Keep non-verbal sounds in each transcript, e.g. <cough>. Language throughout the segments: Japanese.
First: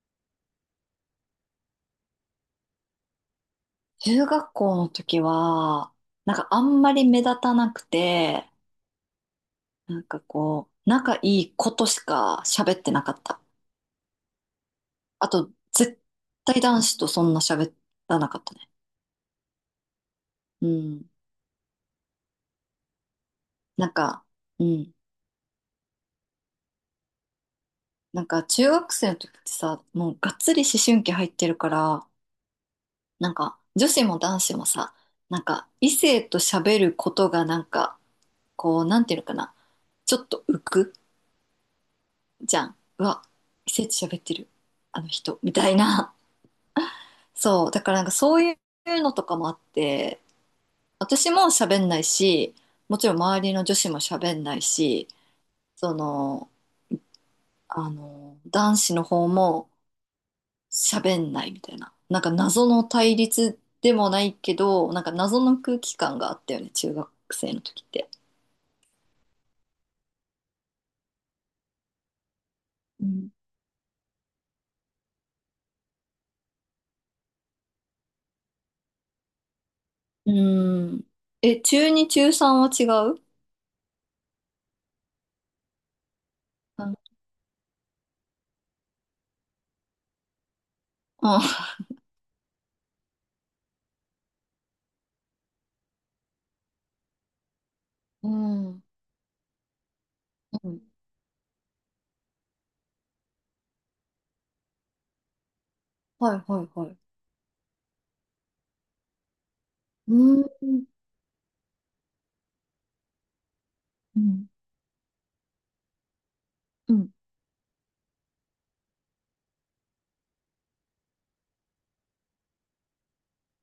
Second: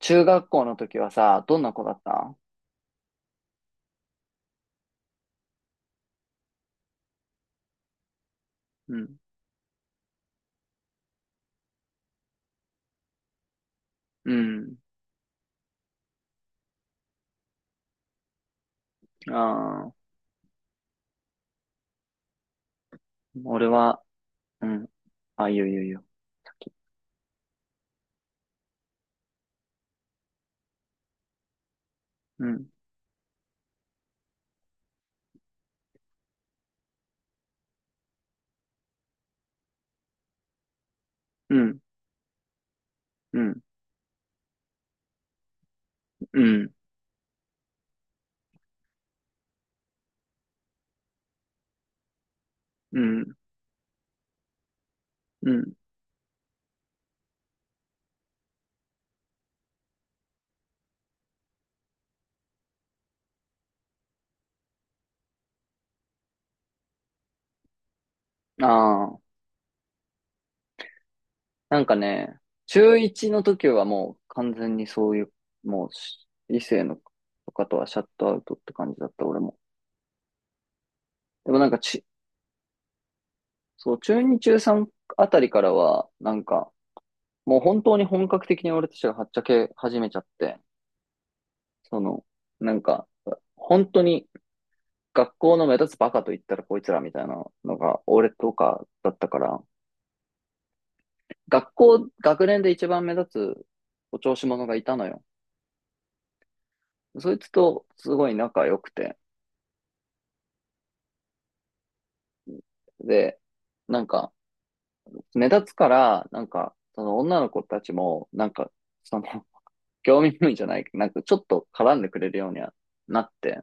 中学校の時はさ、どんな子だった？中学校の時は、あんまり目立たなくて、うん。こう、仲いい子としか喋ってなかった。うん。あと、絶対男子とそんな喋らなかったね。ああ、うん。俺なんは、か、ううん。ん。あ、いいよいいよいいよ。なんか中学生の時ってさ、もうがっつり思春期入ってるから、うん。なんか女子も男子もさ、なんか異性と喋ることがなんか、こう、なんていうのかな、ちょっと浮くうん。じゃん。うわ、うん。異性と喋ってる、あの人、みたいな。うん。そう、だからなんかそういうのとかもあって、私も喋んないし、もうちろんん。周りの女子も喋んないし、うん。その、あの、男子の方も喋んないみたいな。なんか謎の対立でもないけど、なんか謎の空気感があったよね、中学生の時って。ああ、なんかね、中う1ん。の時はもう完全にそういう、もうし異性のとかとはシャットアウトって感じだった、俺も。うーん、でもえ、なんか中ち、2、中3は違うそう、中2、中3あたりからは、あのもう本当に本格的に俺たちがはっちゃけ始めちゃって、その、なんか、本当に学校の目立つバカと言ったらこいつらみたいなのが、う俺とん。うん。かだったから、うん。学年で一番目立つお調子者がいたのよ。はいはいはい。そいつとすごい仲良くて。うーん。うん。で、なんか、目立つから、うそん。の女の子たちも、その、<laughs> 興味本位じゃない、なんかちょっと絡んでくれるようにはなって、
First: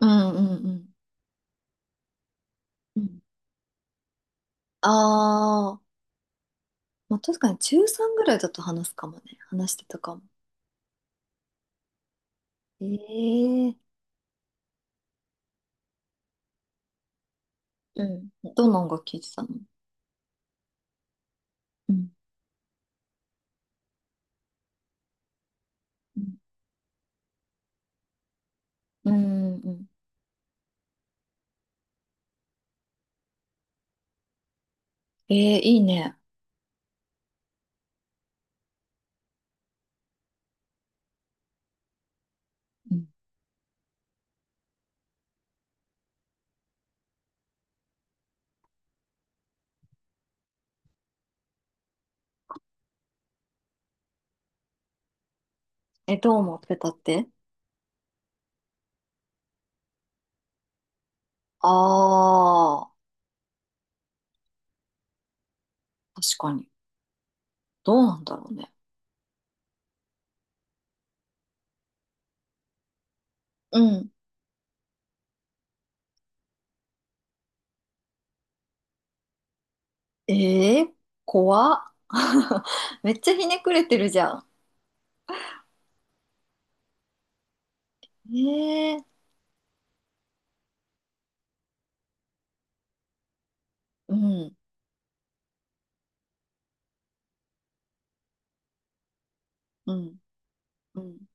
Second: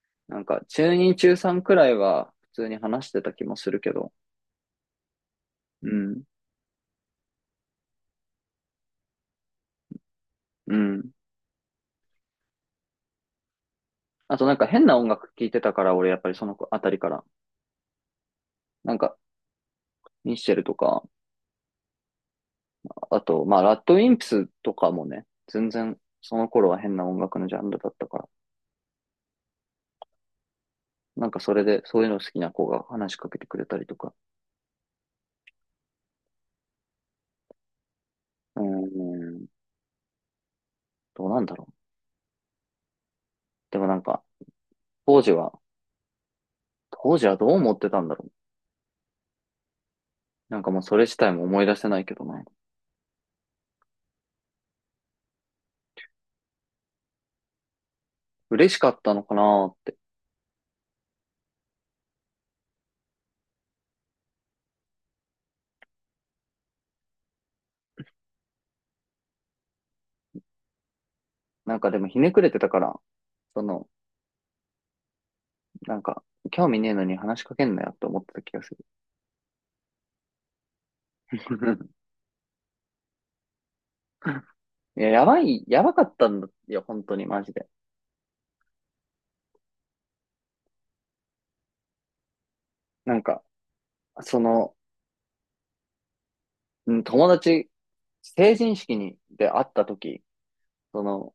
うんうんう中ん。2、中3くらいは普通にう話してん、た気もするけど、あうあ、ん、まあ、確かに中3ぐらいだと話すかもね。話してたかも。うん。ええ、あとなんか変な音楽聴いてたから、俺やっぱりその子あたりから。うん。どんな音なん楽か、聴いてたの？ミッシェルとか、うん。あと、まあ、ラッドウィンプスとかもね、全然そのう頃は変な音楽のジャンルだったから、ん。うん。なんかそれでそういうの好きな子が話しかけてくれたりとか、ええ、いいね。うーん、どうなんだろう。うん。でもなんか、当時は、当時はどう思ってたんだろう。なんかもうそれ自体も思い出せないけどね。え、どう思ってたって？嬉しかったのかなーって。ああー、確かに。どうなんだろうね。なんかでもひねくれてたから、そうの、ん。なんか、興味ねえのに話しかけんなよって思ってた気がする。ええ、怖 <laughs> っ。<laughs> めっちゃひねくれてるじゃいや、やばい、やばかったんだよ、本当に、マジで。ん。ええ、なんか、うそん。の、うん、友達、成人式に、で会ったうん。時、うそん。の、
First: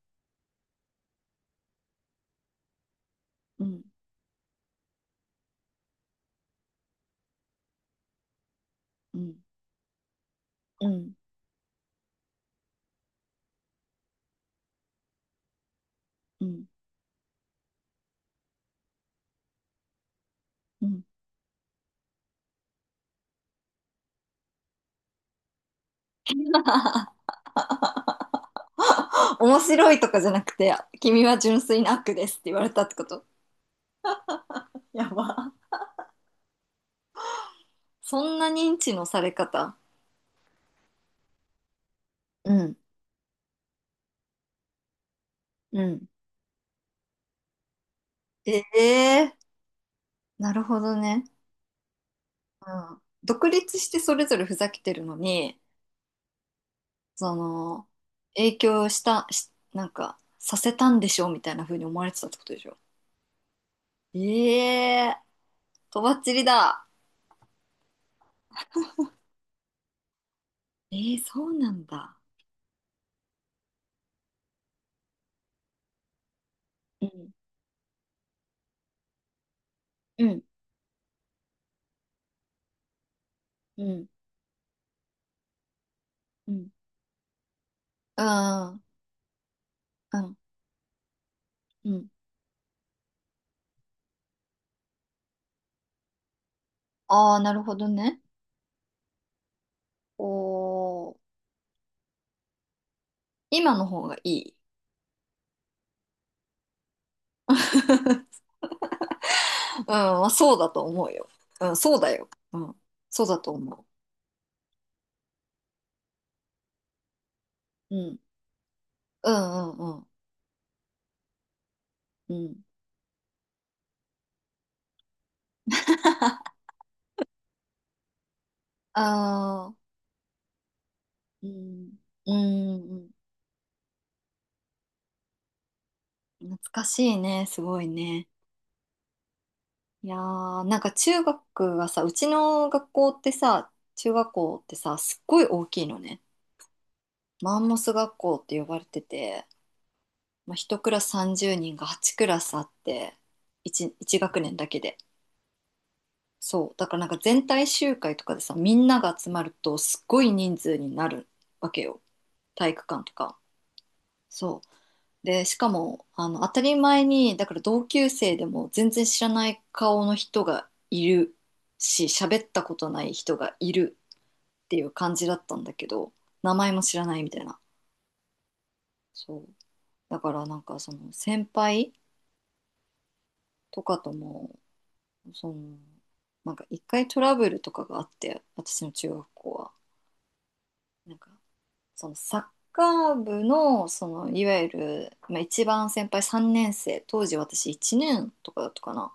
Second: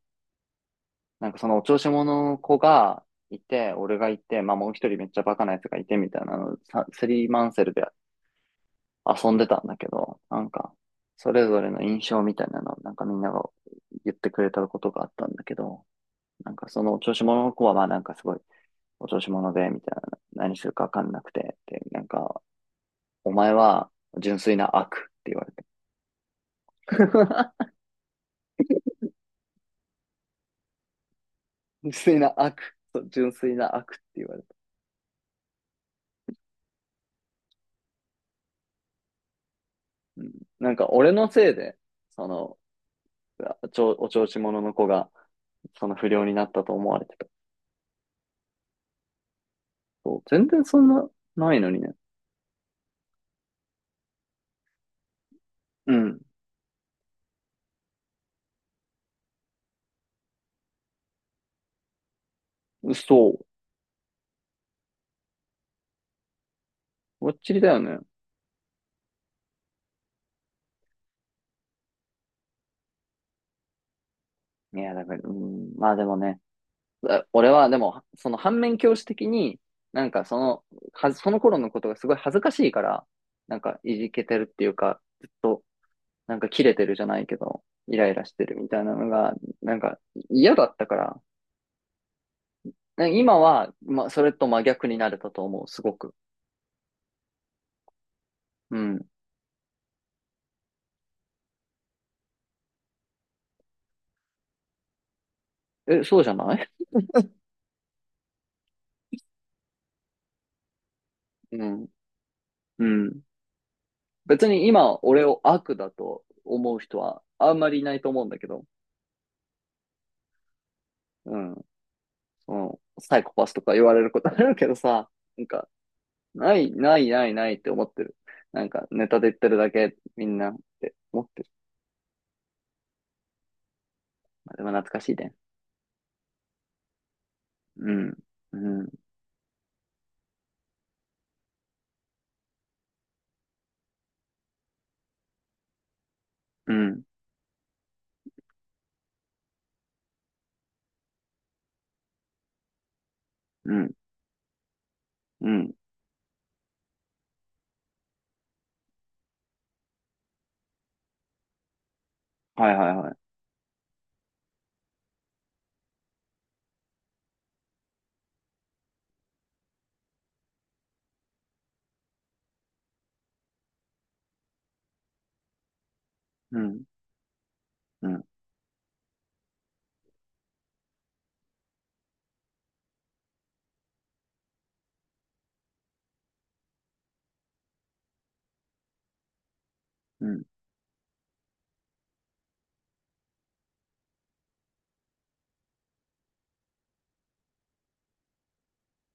なんかそのお調子者の子がいうて、ん。俺がいて、まあもう一人めっちゃバカなやつがいてみたいなの、さスリーマンセルでう遊ん。んでたんだけど、うん。それぞれの印象みたいなのをなんかみんなが言ってくれたことがあったんだけど、うなんん。かそのお調子者の子はまあなんかすごいお調子者で、みたいな、何するかうわん。かんなくて、で、なんか、お前は純粋な悪って言われて。<laughs> 面白いとかじゃなくて、君は純粋純な悪粋でなすって言われ悪。たってこと？純粋な悪って言われた。やば。そんな認知のされ方。うん。なんか俺のせいで、そうの、ん、お調子者の子が、うそのん。不良になったと思われてた。ええー、そう。全な然るそほんどな、ね。ないのにね。うん。独立してそれぞれふざけてるのに、うん。その、影響した、し、なんか、させたんでしょみたいな風に思われてたってことでしょ？そう。ええー、とばっちりだ。ぼっちりだよね。ええー、そうなんだ。いや、だから、うん。まあでもね、うん、俺はでも、その反面教師的に、なんかうそん、の、その頃のことがすごい恥ずかしいから、なんかういん、じけてるっていうか、ずっと、なんかうん。う切ん、れてるじゃないけど、イライラしてるみたいなのが、なんかうん、嫌だったから、うん。今は、まあ、それと真逆になれたと思う、すごく。ああ、なるほどね。うん。おー、今の方がいい。え、そうじゃない？ <laughs> うん、まあそうだと思うよ。ううん、ん。そうだよ。うん、うん。そうだと思別に今、俺を悪だと思う人はあんまりいなう。ういとん、思うんだけど、うん、うん、うん。うん。うそん。の、サイコパスとか言われることあるけどさ、なんか、な <laughs> い、ない、ない、ないって思ってる。なんか、ネタで言ってるだああ、け、みんなって思ってる。うん、うん、うん。まあ、でも懐かしいね。懐かしいね、すごいうん。ね。うん。いやー、なんか中学がさ、うちの学校ってさ、中学校ってさ、すっごい大きいのね。うん。マンモス学校って呼ばれてて、まあ、1クラス30人が8クラスあって、う1、ん。一学年だけで。うん。そう、だからなんか全体集会とかでさ、みんなが集まるとすっごい人数になるわけよ、は体い育はい館はとい。か。そう。でしかも、あの、当たり前にだから同級生でも全然知らない顔の人がいるし、喋ったことない人がいるっていう感じだったんだけど、名う前もん。知らないみたいな。うん。そう、だからなんかその先輩とかとも、その、なんか一回トラブルとかがあって、私の中学校は、うん。なんか、そのサッカー部の、そのいわゆる、まあ、一番先輩3年生、当時私1年とかだったかな、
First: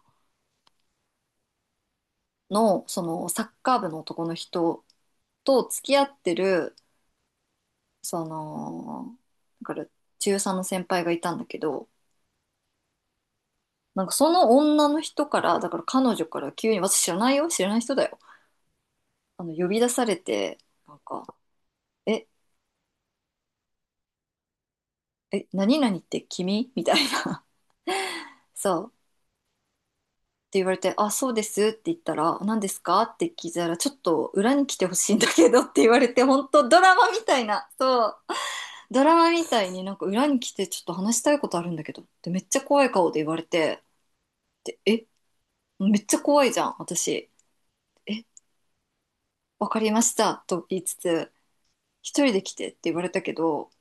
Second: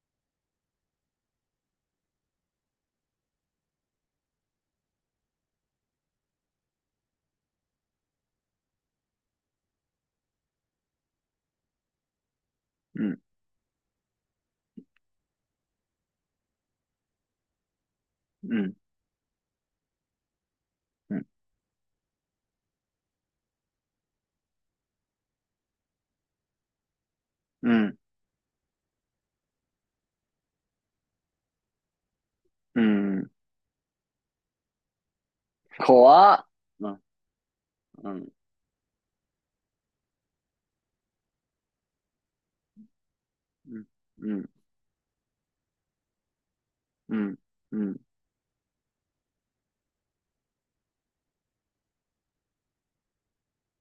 のそのサッカー部の男の人と付き合ってる、その、だから中3の先輩がいたんだけど、うん。なんかその女の人から、だから彼女から急に、私、知らないよ、知らない人だよ、うん。あの、呼び出されて、なんうん。か「え、え、何々って君?」みたいな。うん。そう言われて、あ、そうですって言ったら、何でうすかってん。聞いたら、ちょっと裏に来てほしいんだけどって言われて、怖っ。本当ドうラん、マみたいな、そうう、ん、ドラマみたいになんか裏に来てちょっと話したいことあるんだけどってめっちゃ怖い顔で言われうて、ん、うん、で、え、めっちゃ怖いじゃん、う私。ん、うん、え、わかりましたと言いつつ、一人で来てって言われたけど、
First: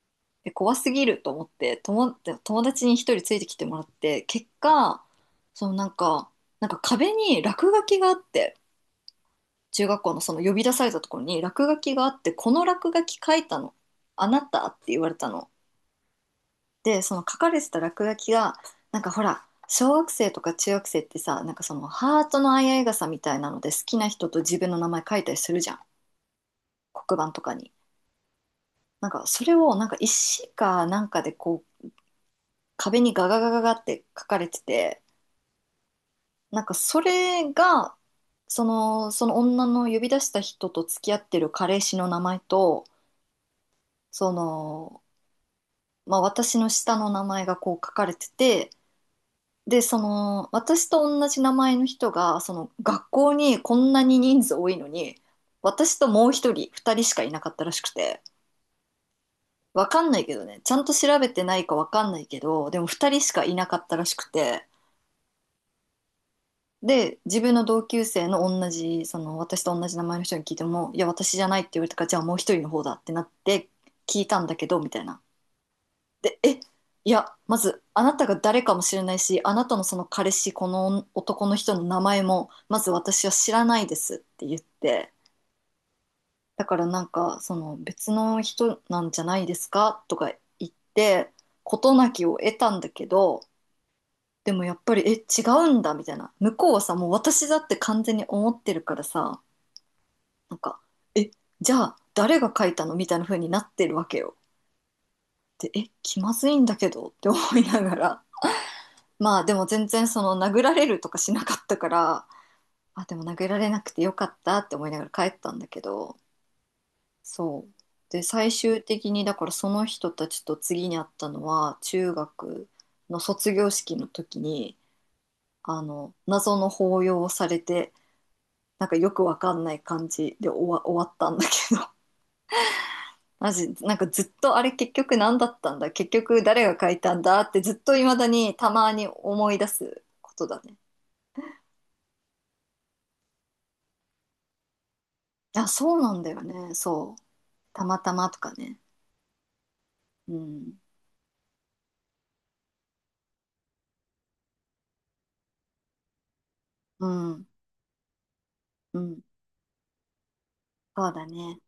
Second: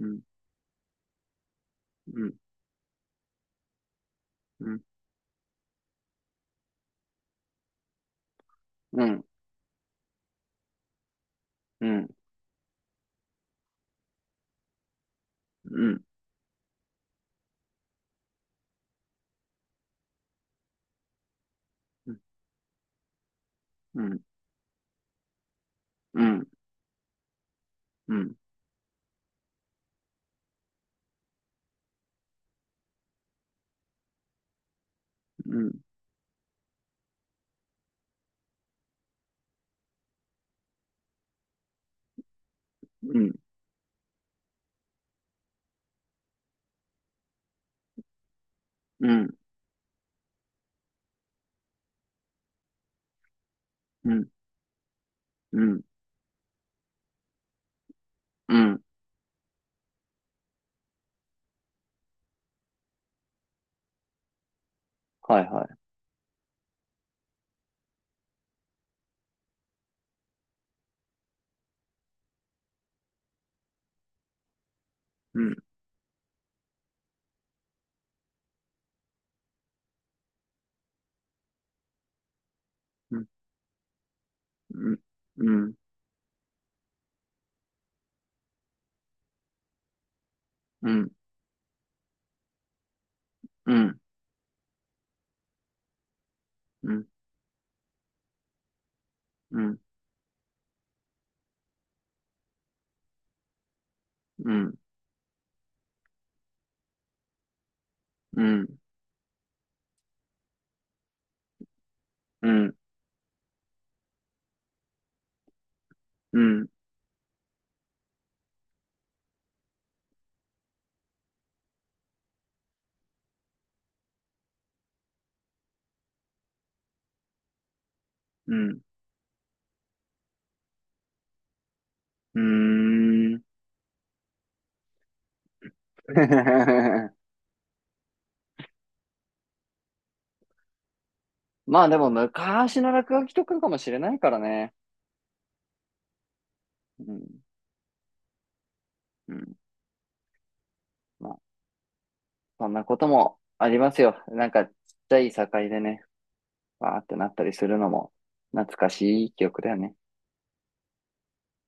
うん、え、怖すぎると思って友達に一人ついてきてもらって、結うん、果、そのなんか、なんか壁に落書きがあって、うん、中学校のその呼び出されたところに落書うきがん、あって、この落書き書いたの、あなたって言われたの。うん、で、その書かれてた落書きが、なんかほら、小学生とか中学生ってさ、なんかそのハートの相合い傘みたいなので好きうなん、うん、人と自分の名前書いたりするじゃん。うん、黒板とかに。うん、なんかそれをなんか石かなんかでこう壁にガガガガガって書かれてて、うん、なんかそれが、その、その女の呼び出した人と付き合ってる彼氏の名前と、うん、その、まあ、私の下の名前がこう書かれてて、うん、で、その、私と同じ名前の人が、その、学校にこんなうにん、人数多いのに、うん、私ともう一人、二人しかいなかったらしくて、うん、わかんないけどね、ちゃんと調べてないかわかんないけど、でも二人しかいなかったらしくて、はいはい。で、自分の同級生の同じ、その、私と同じ名前の人に聞いても、いや、私じゃないって言われたから、じゃあもう一人の方だってなって聞いたんだけど、みたいな。うん、で、え、いや、まず、あなたが誰かもしれないし、あなたのその彼氏、この男の人の名前も、まずう私ん、は知らないですって言っうん、て、うん、だからなんか、その別の人なんじゃないですかとか言っうん、て、事なきを得たんだけど、うん、うん、でもやっぱり、え、違うんだみたいな。向こうはうさ、ん、もう私だって完全に思ってるからさ、うん、なんか、え、じゃあ誰が書いたのみたいな風になってるわけよ。うん、で、え、気まずいんだけどって思いながら。うん、まあでも全然その殴られるとかしなかったから、うん、あ、でも殴られなくてよかったって思いながら帰ったんだけど、うん、そう、で最終的にだからその人たちと次に会ったのは中学の卒業式の時に、あの、謎の抱擁をされて、うん、なんかよくわかんない感じで終わったんだけど、 <laughs> ー <laughs> マジなんか、ずっとあれ結局何だったんだ、結局誰が書いたんだってずっと未だにたまに思い出すことだね。まあでも昔の落書きとかかもしれないからね。あ、そうなんだよね。うそう。ん、たまたまとかね。うん。うん。そんなこともありますよ。ちっちゃい境でね、わーっうてなったん。りするのも、懐かうん。しい記憶だよね。そうだね。